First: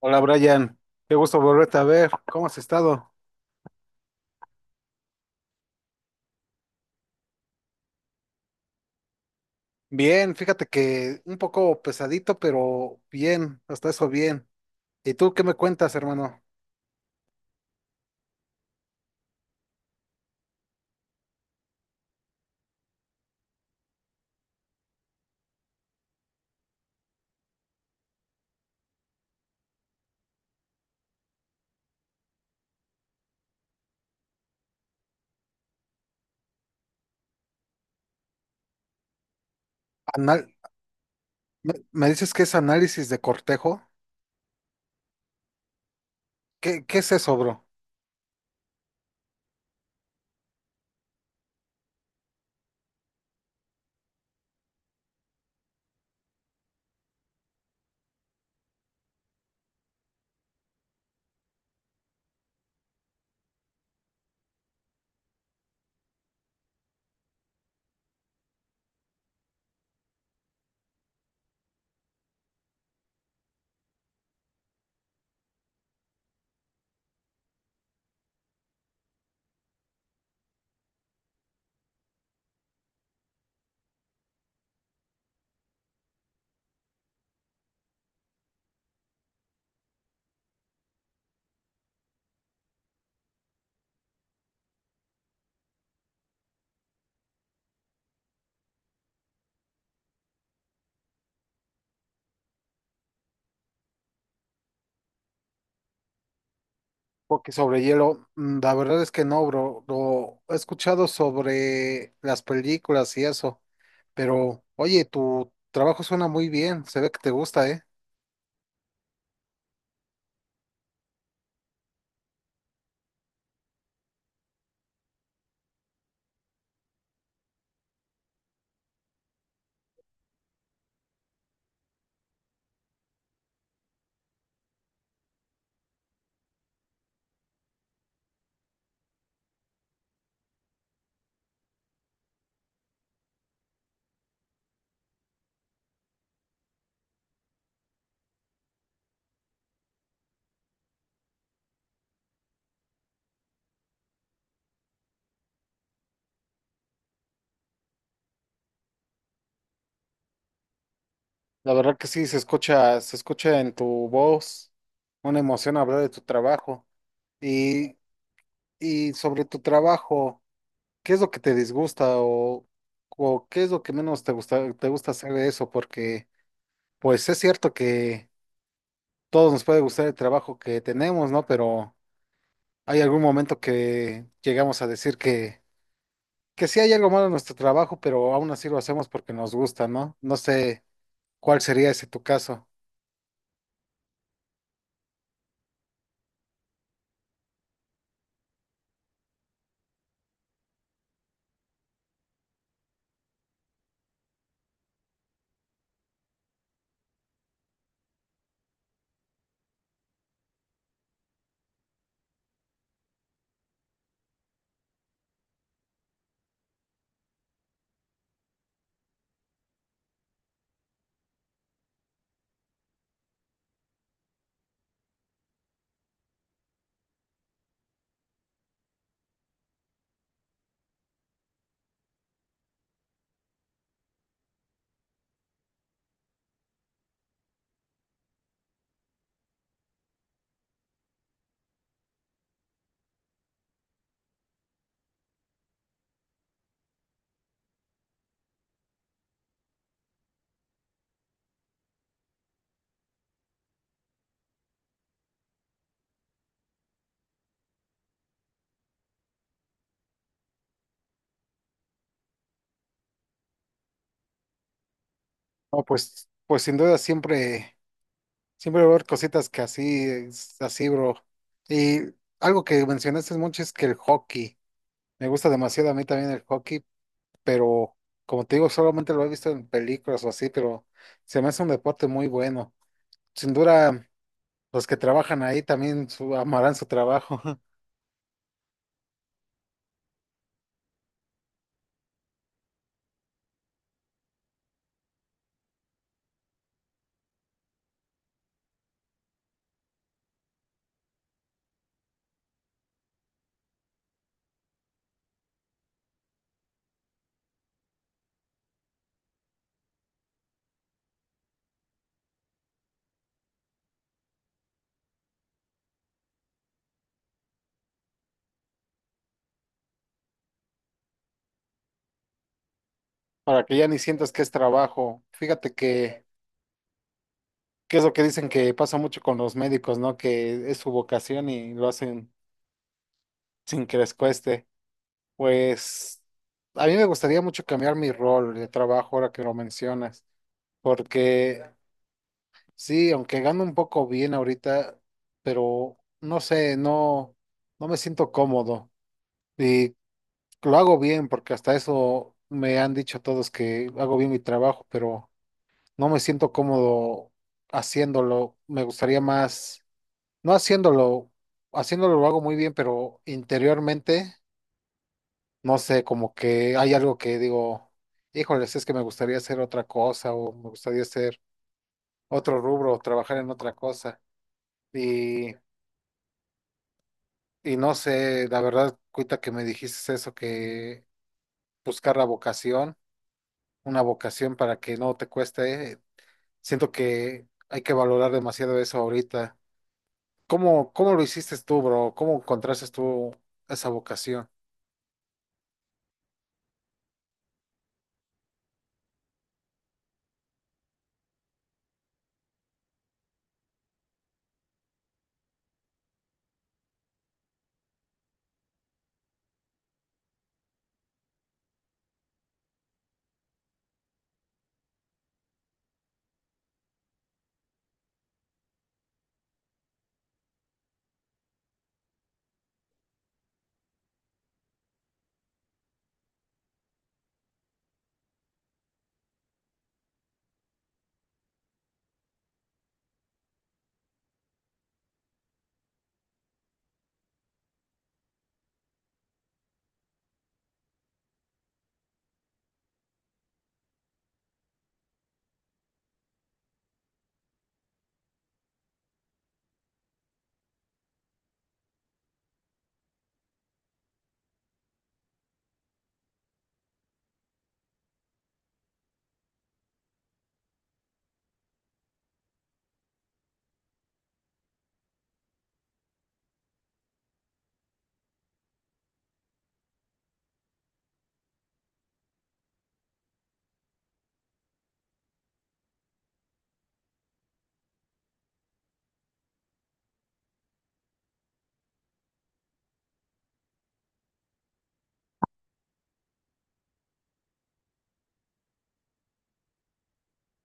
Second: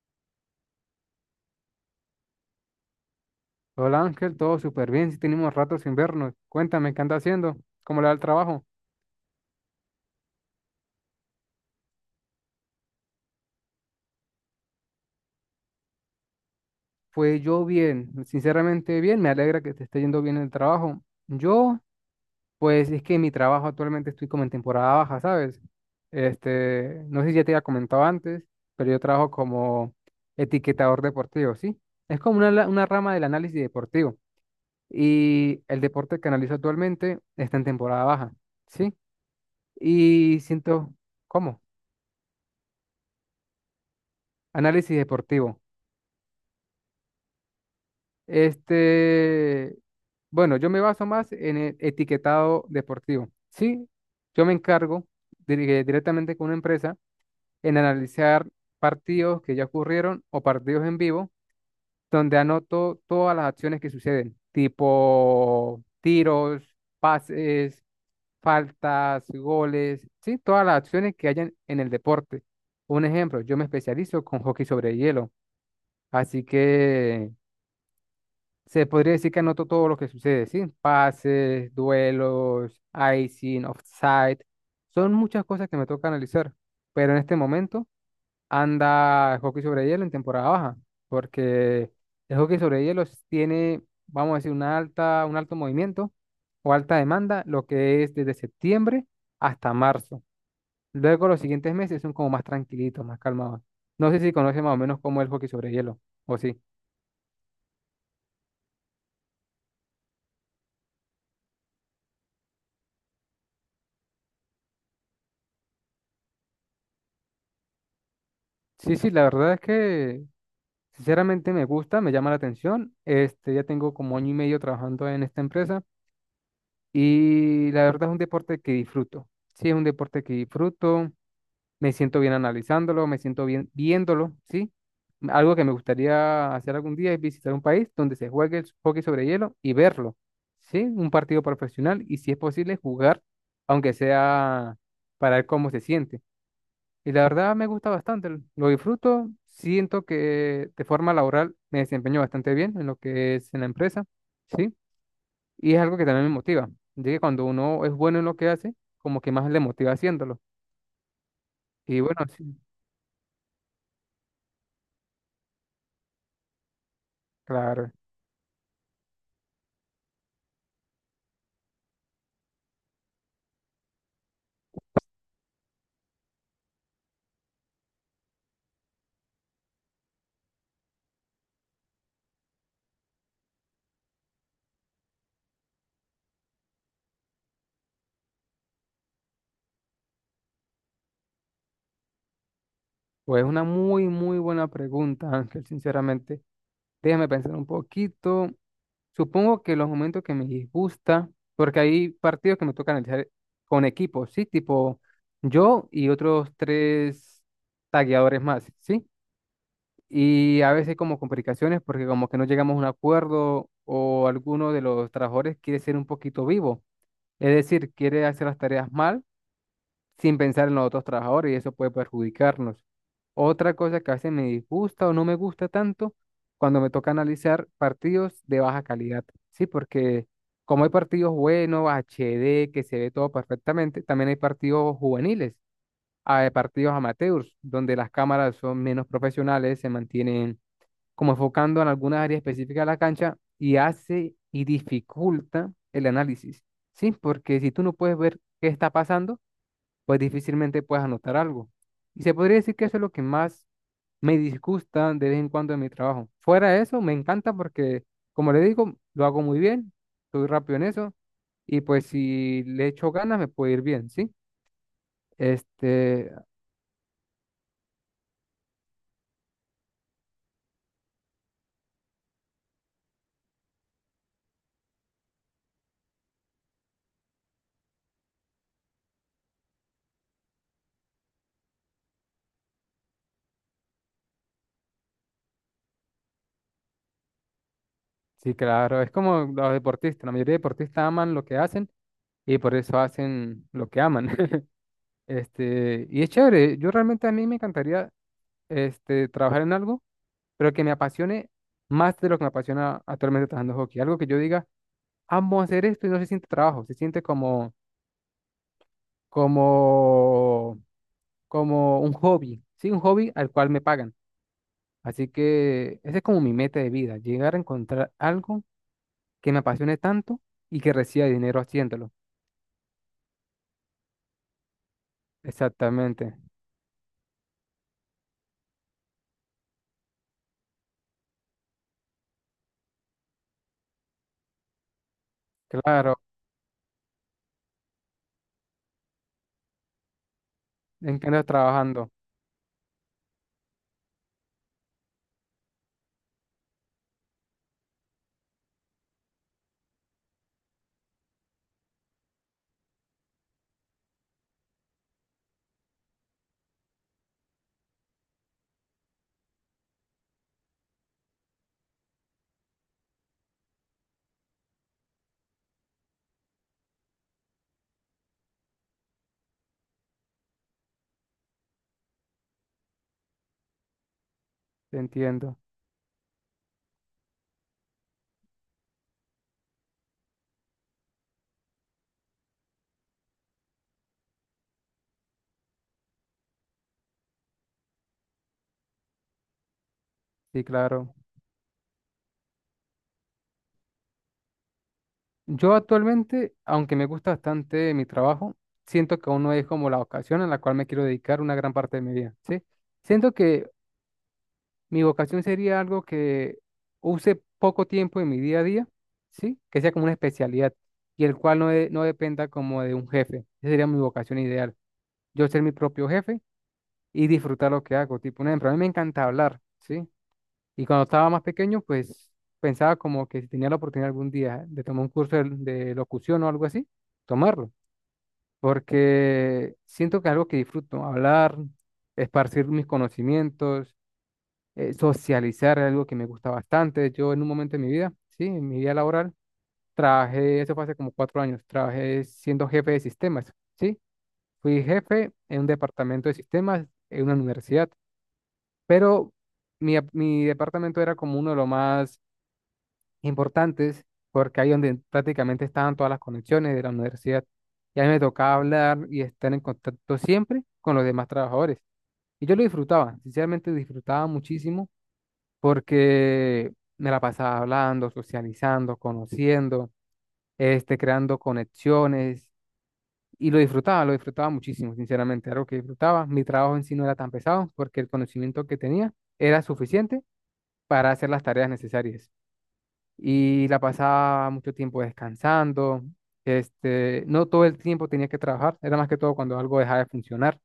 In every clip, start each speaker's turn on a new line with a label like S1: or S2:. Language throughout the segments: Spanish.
S1: Hola Brian, qué gusto volverte a ver. ¿Cómo has estado?
S2: Hola Ángel, todo súper bien, si tenemos rato sin vernos. Cuéntame, ¿qué anda haciendo? ¿Cómo le va el trabajo?
S1: Bien, fíjate que un poco pesadito, pero bien, hasta eso bien. ¿Y tú qué me cuentas, hermano?
S2: Pues yo bien, sinceramente bien, me alegra que te esté yendo bien el trabajo. Yo, pues es que en mi trabajo actualmente estoy como en temporada baja, ¿sabes? No sé si ya te había comentado antes, pero yo trabajo como etiquetador deportivo, ¿sí? Es como una, una rama del análisis deportivo. Y el deporte que analizo actualmente está en temporada baja, ¿sí? Y
S1: Anal-
S2: siento, ¿cómo?
S1: me dices que es análisis de cortejo?
S2: Análisis deportivo.
S1: ¿Qué es eso, bro?
S2: Este, bueno, yo me baso más en el etiquetado deportivo. Sí, yo me encargo directamente con una empresa en analizar partidos que ya ocurrieron o partidos en vivo, donde anoto todas las acciones que suceden, tipo tiros, pases, faltas, goles, sí, todas las acciones que hayan en el deporte. Un ejemplo, yo me especializo con hockey sobre hielo, así que se podría decir que anoto todo lo que sucede, ¿sí? Pases, duelos, icing, offside. Son muchas cosas que me toca analizar. Pero en este momento anda el hockey sobre hielo en temporada baja. Porque el hockey sobre hielo tiene, vamos a decir, una alta, un alto movimiento o alta demanda, lo que es desde septiembre hasta marzo. Luego los siguientes meses son como más tranquilitos, más calmados. No sé si conoce más o menos cómo es el hockey sobre hielo, o sí.
S1: Porque sobre hielo, la verdad es que no, bro. Lo he escuchado sobre las películas y eso, pero oye, tu trabajo suena muy bien, se ve que te gusta, ¿eh?
S2: Sí, sí, la verdad es que sinceramente me gusta, me llama la atención. Ya tengo como 1 año y medio trabajando en esta empresa y la verdad es un deporte que disfruto. Sí, es un deporte que disfruto, me siento bien analizándolo, me siento bien viéndolo, ¿sí? Algo que me gustaría hacer algún día es visitar un país donde se juegue el hockey sobre hielo y verlo, ¿sí? Un partido profesional y si es posible jugar, aunque sea para ver cómo se siente. Y la verdad me gusta bastante, lo disfruto, siento que de forma laboral me desempeño bastante bien en lo que es en la empresa, ¿sí? Y es algo que también me motiva, ya que cuando uno es bueno en lo que hace, como que más le motiva haciéndolo.
S1: La verdad
S2: Y
S1: que
S2: bueno,
S1: sí, se
S2: sí,
S1: escucha, se escucha en tu voz una emoción hablar de tu trabajo.
S2: claro,
S1: Y, y sobre tu trabajo, ¿qué es lo que te disgusta o qué es lo que menos te gusta hacer de eso? Porque, pues es cierto que todos nos puede gustar el trabajo que tenemos, ¿no? Pero hay algún momento que llegamos a decir que sí hay algo malo en nuestro trabajo, pero aún así lo hacemos porque nos gusta, ¿no? No sé cuál sería ese tu caso.
S2: pues una muy, muy buena pregunta, Ángel, sinceramente. Déjame pensar un poquito. Supongo que los momentos que me disgusta, porque hay partidos que me tocan analizar con equipos, ¿sí? Tipo yo y otros 3 tagueadores más, ¿sí? Y a veces como complicaciones porque como que no llegamos a un acuerdo o alguno de los trabajadores quiere ser un poquito vivo, es decir, quiere hacer las tareas mal sin pensar en los otros trabajadores y eso puede perjudicarnos. Otra cosa que a veces me disgusta o no me gusta tanto cuando me toca analizar partidos de baja calidad, ¿sí? Porque como hay partidos buenos, HD que se ve todo perfectamente, también hay partidos juveniles, hay partidos amateurs, donde las cámaras son menos profesionales, se mantienen como enfocando en alguna área específica de la cancha y hace y dificulta el análisis, ¿sí? Porque si tú no puedes ver qué está pasando, pues difícilmente puedes anotar algo. Y se podría decir que eso es lo que más me disgusta de vez en cuando en mi trabajo. Fuera de eso, me encanta porque, como le digo, lo hago muy bien, soy rápido en eso y pues si le echo ganas me puede ir bien, ¿sí?
S1: No, pues,
S2: Este,
S1: pues sin duda siempre. Siempre va a haber cositas que así, es así, bro. Y algo que mencionaste mucho es que el hockey. Me gusta demasiado a mí también el hockey, pero como te digo, solamente lo he visto en películas o así, pero se me hace un deporte muy bueno. Sin duda, los que trabajan ahí también amarán su trabajo,
S2: sí, claro, es como los deportistas, la mayoría de deportistas aman lo que hacen y por eso hacen lo que aman. Y es chévere. Yo realmente a mí me encantaría trabajar en algo, pero que me apasione más de lo que me apasiona actualmente trabajando hockey. Algo que yo diga, amo hacer esto y no se siente trabajo, se siente como, como un hobby, sí, un hobby al cual me pagan. Así que esa es como mi meta de vida, llegar a encontrar algo que me apasione tanto y que reciba dinero haciéndolo.
S1: para que ya ni sientas que es trabajo.
S2: Exactamente.
S1: Que es lo que dicen que pasa mucho con los médicos, ¿no? Que es su vocación y lo hacen sin que les cueste.
S2: Claro,
S1: Pues a mí me gustaría mucho cambiar mi rol de trabajo ahora que lo mencionas,
S2: ¿en qué andas
S1: porque
S2: trabajando?
S1: sí, aunque gano un poco bien ahorita, pero no sé, no, no me siento cómodo y lo hago bien porque hasta eso me han dicho todos que hago bien mi trabajo, pero no me siento cómodo haciéndolo. Me gustaría más, no haciéndolo, haciéndolo lo hago muy bien, pero interiormente. No sé, como que hay algo que digo, híjoles, es que me gustaría hacer otra cosa o me gustaría hacer otro rubro o trabajar en otra cosa.
S2: Te
S1: Y,
S2: entiendo.
S1: y no sé, la verdad, cuita que me dijiste eso, que buscar la vocación, una vocación para que no te cueste, siento que hay que valorar demasiado eso ahorita.
S2: Sí,
S1: ¿Cómo
S2: claro.
S1: lo hiciste tú, bro? ¿Cómo encontraste tú esa vocación?
S2: Yo actualmente, aunque me gusta bastante mi trabajo, siento que aún no es como la vocación a la cual me quiero dedicar una gran parte de mi vida, ¿sí? Siento que mi vocación sería algo que use poco tiempo en mi día a día, ¿sí? Que sea como una especialidad y el cual no dependa como de un jefe. Esa sería mi vocación ideal. Yo ser mi propio jefe y disfrutar lo que hago. Tipo, un ejemplo, a mí me encanta hablar, ¿sí? Y cuando estaba más pequeño, pues pensaba como que si tenía la oportunidad algún día de tomar un curso de locución o algo así, tomarlo, porque siento que es algo que disfruto, hablar, esparcir mis conocimientos, socializar es algo que me gusta bastante. Yo en un momento de mi vida, sí, en mi vida laboral, trabajé, eso fue hace como 4 años, trabajé siendo jefe de sistemas, sí, fui jefe en un departamento de sistemas en una universidad, pero mi departamento era como uno de los más importantes, porque ahí donde prácticamente estaban todas las conexiones de la universidad. Y a mí me tocaba hablar y estar en contacto siempre con los demás trabajadores. Y yo lo disfrutaba, sinceramente disfrutaba muchísimo porque me la pasaba hablando, socializando, conociendo, creando conexiones. Y lo disfrutaba muchísimo, sinceramente, algo que disfrutaba. Mi trabajo en sí no era tan pesado porque el conocimiento que tenía era suficiente para hacer las tareas necesarias y la pasaba mucho tiempo descansando. No todo el tiempo tenía que trabajar, era más que todo cuando algo dejaba de funcionar.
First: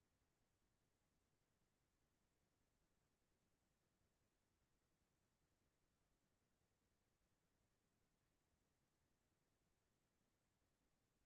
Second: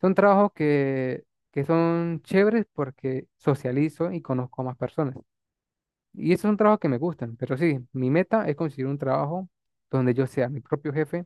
S2: Son que son chéveres porque socializo y conozco a más personas. Y esos son trabajos que me gustan, pero sí, mi meta es conseguir un trabajo donde yo sea mi propio jefe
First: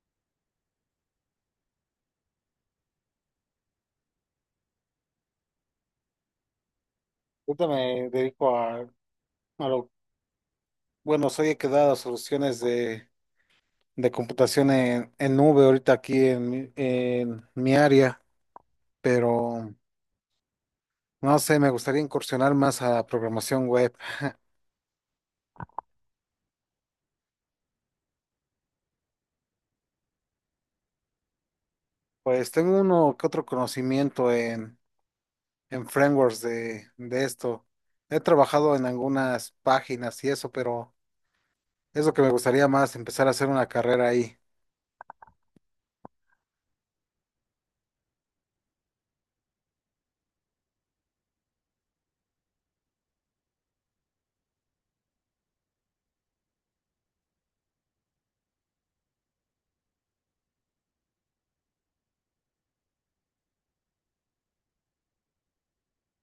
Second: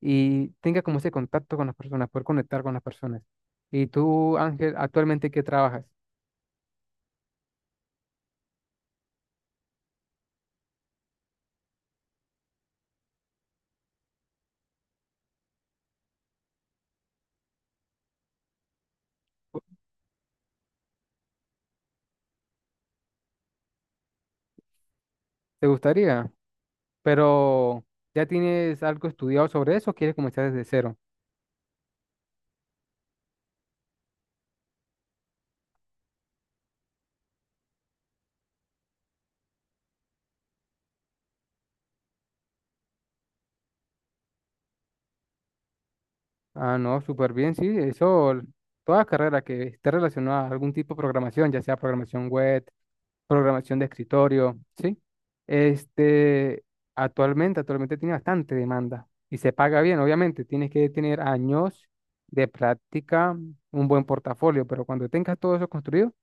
S2: y tenga como ese contacto con las personas, poder conectar con las personas. Y tú, Ángel, actualmente, ¿qué trabajas?
S1: Ahorita me dedico a lo, bueno, soy he quedado a soluciones de computación en nube ahorita aquí en, en mi área, pero no sé, me gustaría incursionar más a programación web.
S2: ¿Te gustaría? Pero, ¿ya tienes algo estudiado sobre eso o quieres comenzar desde cero?
S1: Pues tengo uno que otro conocimiento en frameworks de esto. He trabajado en algunas páginas y eso, pero es lo que me gustaría más, empezar a hacer una carrera ahí.
S2: Ah, no, súper bien, sí, eso, toda carrera que esté relacionada a algún tipo de programación, ya sea programación web, programación de escritorio, ¿sí? Este, actualmente tiene bastante demanda y se paga bien, obviamente, tienes que tener años de práctica, un buen portafolio, pero cuando tengas todo eso construido,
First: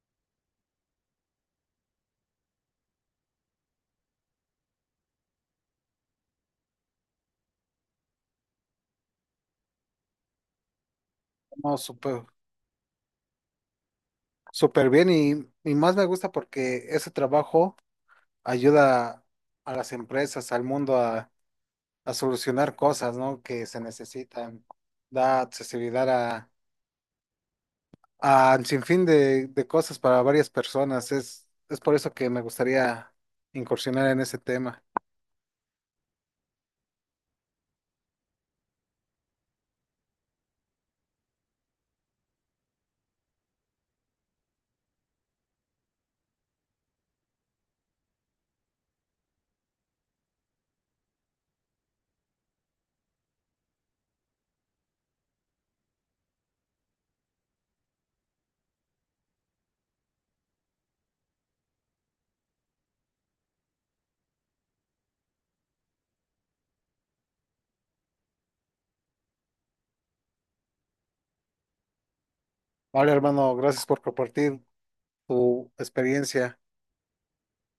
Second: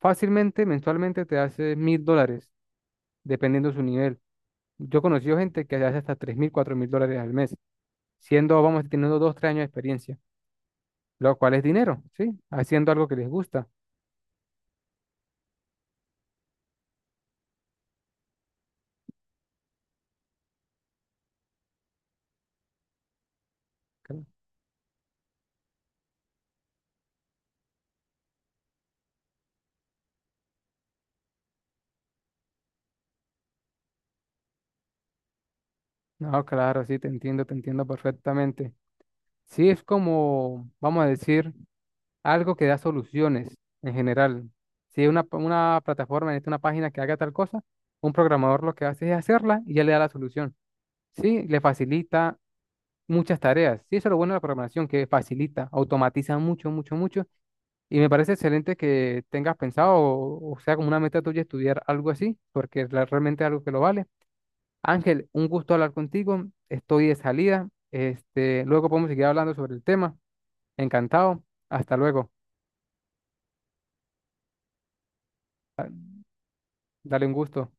S2: fácilmente, mensualmente te hace $1000, dependiendo de su nivel. Yo he conocido gente que hace hasta $3000, $4000 al mes, siendo, vamos, teniendo 2, 3 años de experiencia lo cual es
S1: No,
S2: dinero, ¿sí? Haciendo algo que les gusta.
S1: súper bien y más me gusta porque ese trabajo ayuda a las empresas, al mundo a solucionar cosas, ¿no? Que se
S2: Cl-
S1: necesitan. Da accesibilidad a, a un sinfín de cosas para varias personas. Es por eso que me gustaría incursionar en ese tema.
S2: No, claro, sí, te entiendo perfectamente. Sí, es como, vamos a decir, algo que da soluciones en general. Si una, una plataforma necesita una página que haga tal cosa, un programador lo que hace es hacerla y ya le da la solución. Sí, le facilita muchas tareas. Sí, eso es lo bueno de la programación, que facilita, automatiza mucho. Y me parece excelente que tengas pensado o sea como una meta tuya estudiar algo así, porque es realmente algo que lo vale. Ángel, un gusto hablar contigo. Estoy de salida. Luego podemos seguir hablando sobre el tema. Encantado. Hasta luego.
S1: Vale, hermano, gracias por compartir tu experiencia.
S2: Dale un gusto.